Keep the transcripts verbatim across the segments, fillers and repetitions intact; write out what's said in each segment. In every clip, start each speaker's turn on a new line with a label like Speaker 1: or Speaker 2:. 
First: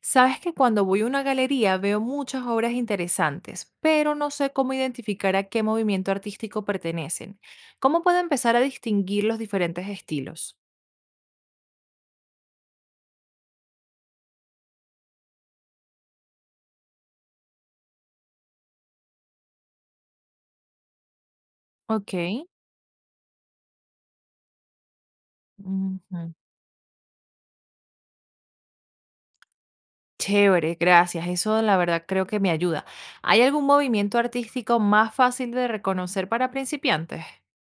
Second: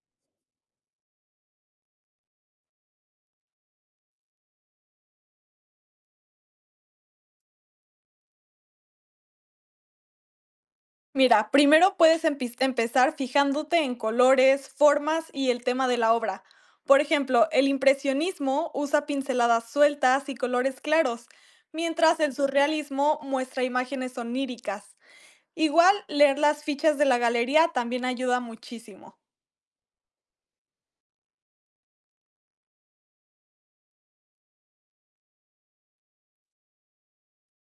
Speaker 1: Sabes que cuando voy a una galería veo muchas obras interesantes, pero no sé cómo identificar a qué movimiento artístico pertenecen. ¿Cómo puedo empezar a distinguir los diferentes estilos?
Speaker 2: Mira, primero puedes empi- empezar fijándote en colores, formas y el tema de la obra. Por ejemplo, el impresionismo usa pinceladas sueltas y colores claros, mientras el
Speaker 1: Ok.
Speaker 2: surrealismo muestra imágenes oníricas. Igual,
Speaker 1: Ujú.
Speaker 2: leer las fichas de la galería también ayuda muchísimo.
Speaker 1: Chévere, gracias. Eso la verdad creo que me ayuda. ¿Hay algún movimiento artístico más fácil de reconocer para principiantes?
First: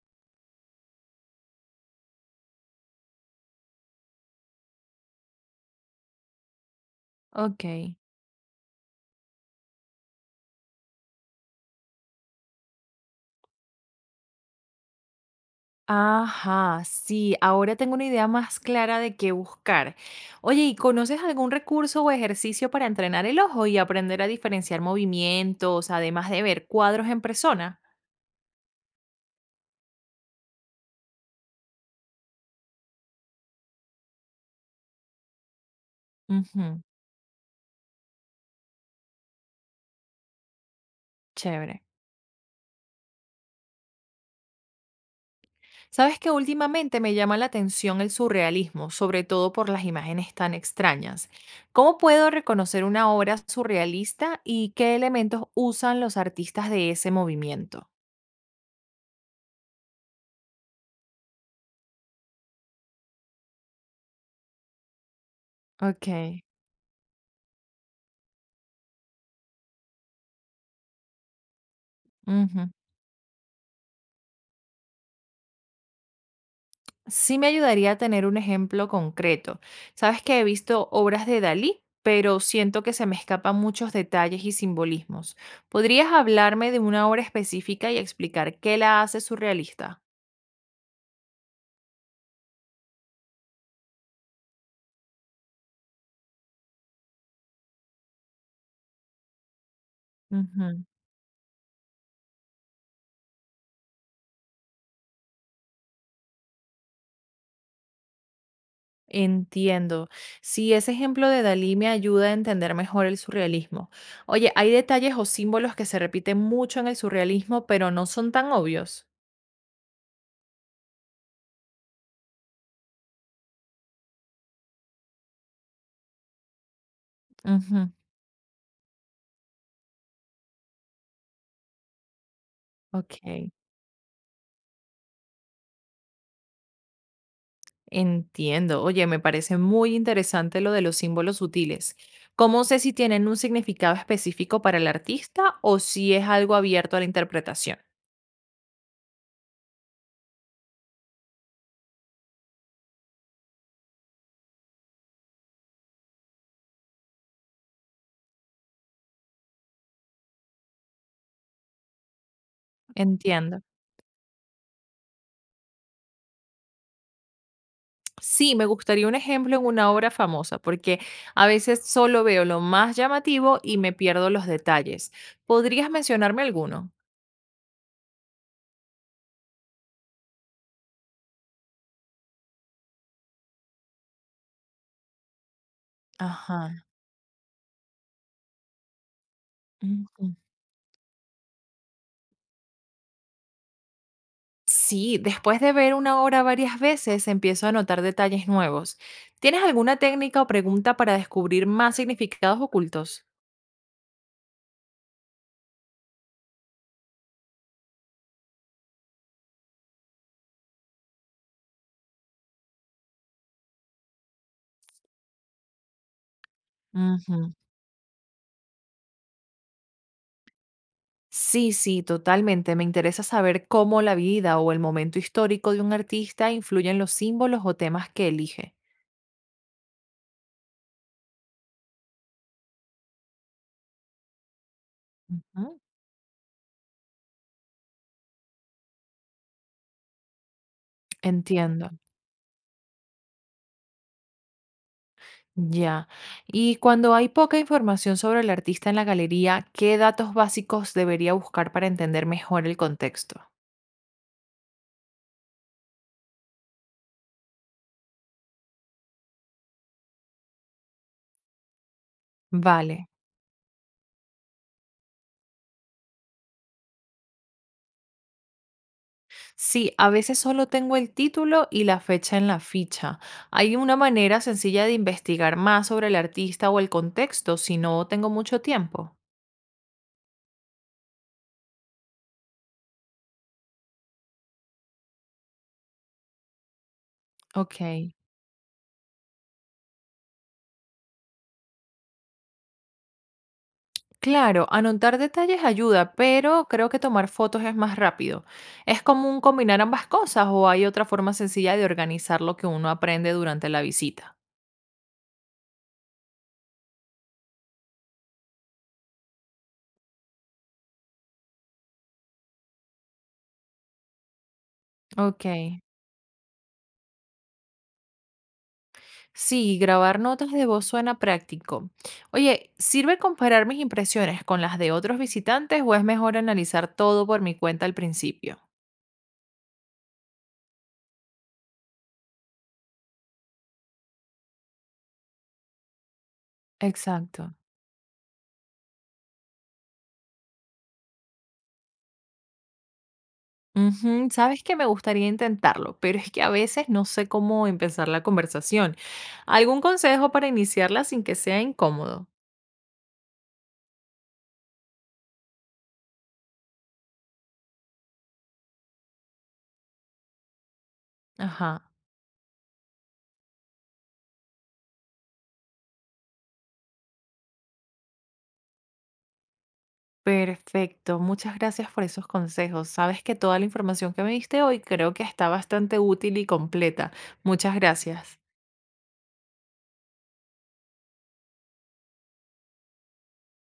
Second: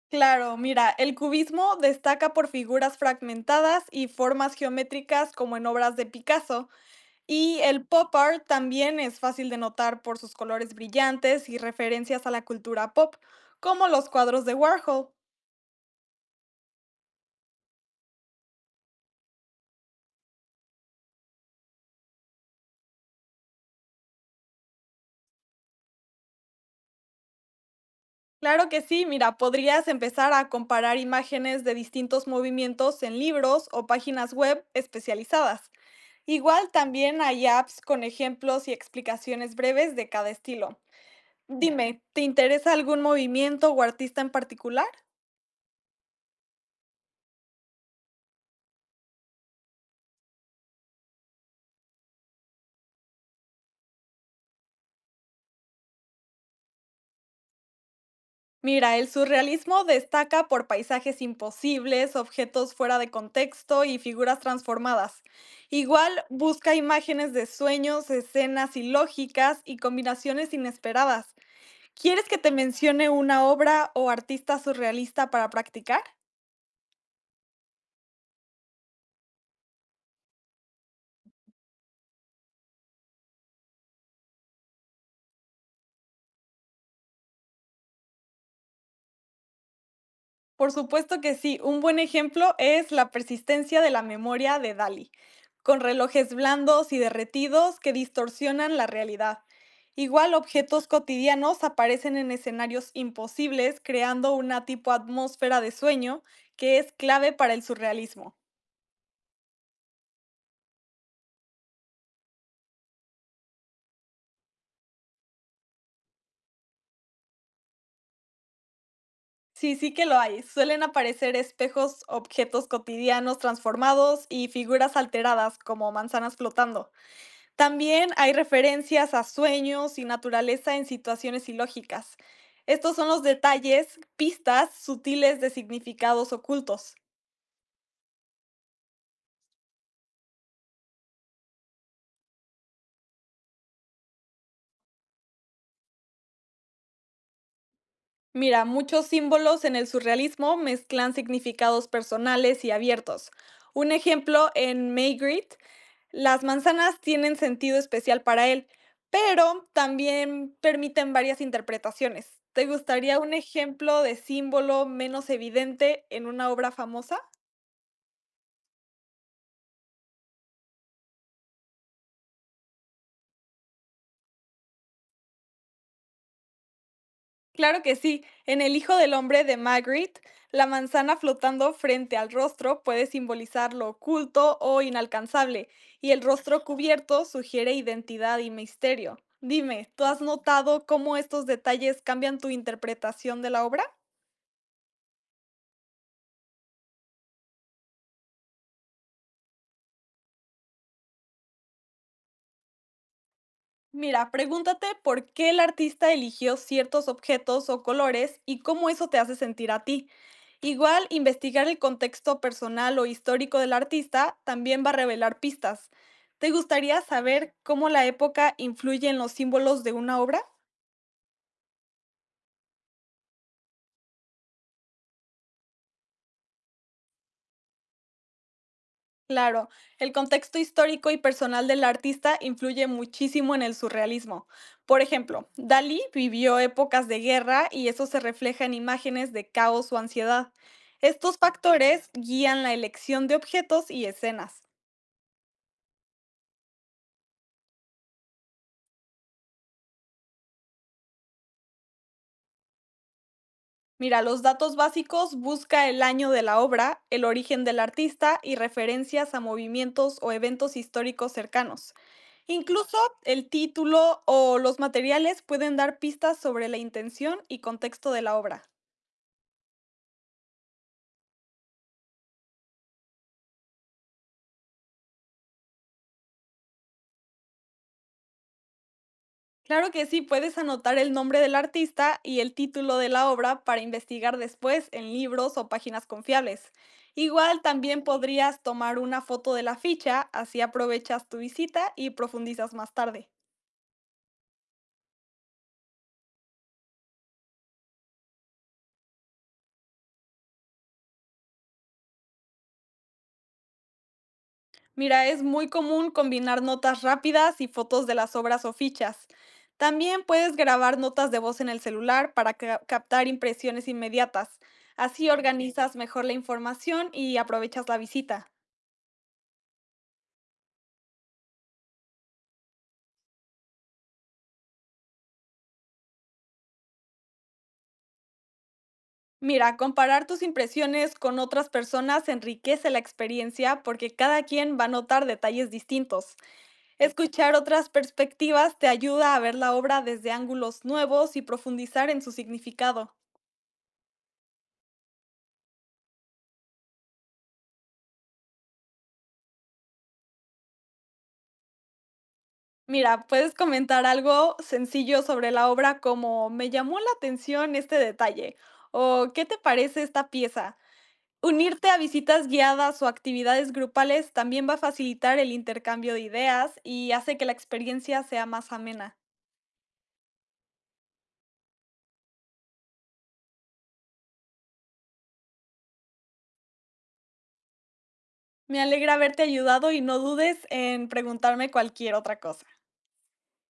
Speaker 2: Claro, mira, el cubismo destaca por figuras fragmentadas y formas geométricas como en obras de Picasso, y
Speaker 1: Ok.
Speaker 2: el pop art también es fácil de notar por sus colores brillantes y referencias a la cultura pop, como los cuadros de Warhol.
Speaker 1: Ajá, sí, ahora tengo una idea más clara de qué buscar. Oye, ¿y conoces algún recurso o ejercicio para entrenar el ojo y aprender a diferenciar movimientos, además de ver cuadros en persona?
Speaker 2: Claro que sí, mira, podrías empezar a comparar imágenes de distintos movimientos en libros o páginas web especializadas. Igual
Speaker 1: Ujú,
Speaker 2: también hay apps con ejemplos y explicaciones breves de cada estilo.
Speaker 1: chévere.
Speaker 2: Dime, ¿te interesa algún movimiento o artista en particular?
Speaker 1: Sabes que últimamente me llama la atención el surrealismo, sobre todo por las imágenes tan extrañas. ¿Cómo puedo reconocer una obra surrealista y qué elementos usan los artistas de ese movimiento?
Speaker 2: Mira, el surrealismo destaca por paisajes imposibles, objetos fuera de contexto y figuras transformadas.
Speaker 1: Ok.
Speaker 2: Igual busca imágenes de sueños, escenas ilógicas y combinaciones inesperadas. ¿Quieres que te
Speaker 1: Ujú.
Speaker 2: mencione una obra o artista surrealista para practicar?
Speaker 1: Sí me ayudaría a tener un ejemplo concreto. Sabes que he visto obras de Dalí, pero siento que se me escapan muchos detalles y simbolismos. ¿Podrías hablarme de una obra específica y explicar qué la hace surrealista?
Speaker 2: Por supuesto que sí. Un buen ejemplo es la persistencia de la memoria de Dalí, con relojes blandos y derretidos que distorsionan la realidad. Igual
Speaker 1: Ujú.
Speaker 2: objetos cotidianos aparecen en escenarios imposibles, creando una tipo atmósfera de sueño que es clave para el surrealismo.
Speaker 1: Entiendo. Sí, ese ejemplo de Dalí me ayuda a entender mejor el surrealismo. Oye, hay detalles o símbolos que se repiten mucho en el surrealismo, pero no son tan obvios.
Speaker 2: Sí, sí que lo hay. Suelen aparecer espejos, objetos cotidianos transformados y figuras alteradas como manzanas flotando.
Speaker 1: Ujú.
Speaker 2: También hay referencias a sueños y naturaleza en situaciones ilógicas. Estos son
Speaker 1: Ok.
Speaker 2: los detalles, pistas sutiles de significados ocultos.
Speaker 1: Entiendo. Oye, me parece muy interesante lo de los símbolos sutiles. ¿Cómo sé si tienen un significado específico para el artista o si es algo abierto a la interpretación?
Speaker 2: Mira, muchos símbolos en el surrealismo mezclan significados personales y abiertos. Un ejemplo en Maygrit, las manzanas tienen sentido especial para él, pero también permiten varias interpretaciones. ¿Te gustaría un
Speaker 1: Entiendo.
Speaker 2: ejemplo de símbolo menos evidente en una obra famosa?
Speaker 1: Sí, me gustaría un ejemplo en una obra famosa, porque a veces solo veo lo más llamativo y me pierdo los detalles. ¿Podrías mencionarme alguno?
Speaker 2: Claro que sí. En El Hijo del Hombre de Magritte, la manzana flotando frente al rostro puede simbolizar lo oculto o inalcanzable, y el
Speaker 1: Ajá.
Speaker 2: rostro cubierto sugiere identidad y misterio. Dime, ¿tú has notado cómo estos detalles cambian tu interpretación de la obra?
Speaker 1: Sí, después de ver una obra varias veces, empiezo a notar detalles nuevos. ¿Tienes alguna técnica o pregunta para descubrir más significados ocultos?
Speaker 2: Mira, pregúntate por qué el artista eligió ciertos objetos o colores y cómo eso te hace sentir a ti. Igual, investigar el contexto personal o histórico del artista también va a revelar pistas. ¿Te gustaría
Speaker 1: Ujú.
Speaker 2: saber cómo la época influye en los símbolos de una obra?
Speaker 1: Sí, sí, totalmente. Me interesa saber cómo la vida o el momento histórico de un artista influye en los símbolos o temas que elige.
Speaker 2: Claro, el contexto histórico y personal del artista influye muchísimo en el surrealismo. Por ejemplo,
Speaker 1: Ujú.
Speaker 2: Dalí vivió épocas de guerra y eso se refleja en imágenes de caos o ansiedad. Estos
Speaker 1: Entiendo.
Speaker 2: factores guían la elección de objetos y escenas.
Speaker 1: Ya. Y cuando hay poca información sobre el artista en la galería, ¿qué datos básicos debería buscar para entender mejor el contexto?
Speaker 2: Mira, los datos básicos, busca el año de la obra, el origen del artista y referencias a movimientos o eventos históricos cercanos.
Speaker 1: Vale.
Speaker 2: Incluso el título o los materiales pueden dar pistas sobre la intención y contexto de la obra.
Speaker 1: Sí, a veces solo tengo el título y la fecha en la ficha. Hay una manera sencilla de investigar más sobre el artista o el contexto si no tengo mucho tiempo.
Speaker 2: Claro que sí, puedes anotar el nombre del artista y el título de la obra para investigar después en libros o páginas confiables. Igual
Speaker 1: Ok.
Speaker 2: también podrías tomar una foto de la ficha, así aprovechas tu visita y profundizas más tarde.
Speaker 1: Claro, anotar detalles ayuda, pero creo que tomar fotos es más rápido. ¿Es común combinar ambas cosas o hay otra forma sencilla de organizar lo que uno aprende durante la visita?
Speaker 2: Mira, es muy común combinar notas rápidas y fotos de las obras o fichas. También puedes grabar notas de voz en el celular para ca- captar impresiones inmediatas. Así, Ok,
Speaker 1: Ok.
Speaker 2: organizas mejor la información y aprovechas la visita.
Speaker 1: Sí, grabar notas de voz suena práctico. Oye, ¿sirve comparar mis impresiones con las de otros visitantes o es mejor analizar todo por mi cuenta al principio?
Speaker 2: Mira, comparar tus impresiones con otras personas enriquece la experiencia porque cada quien va a notar detalles distintos. Escuchar
Speaker 1: Exacto.
Speaker 2: otras perspectivas te ayuda a ver la obra desde ángulos nuevos y profundizar en su significado.
Speaker 1: Ujú. Sabes que me gustaría intentarlo, pero es que a veces no sé cómo empezar la conversación. ¿Algún consejo para iniciarla sin que sea incómodo?
Speaker 2: Mira, puedes comentar algo sencillo sobre la obra como "me llamó la atención este detalle" o "¿qué te parece esta pieza?".
Speaker 1: Ajá,
Speaker 2: Unirte a visitas guiadas o actividades grupales también va a facilitar el intercambio de ideas y hace que la experiencia sea más amena.
Speaker 1: perfecto. Muchas gracias por esos consejos. Sabes que toda la información que me diste hoy creo que está bastante útil y completa. Muchas gracias.
Speaker 2: Me alegra haberte ayudado y no dudes en preguntarme cualquier otra cosa.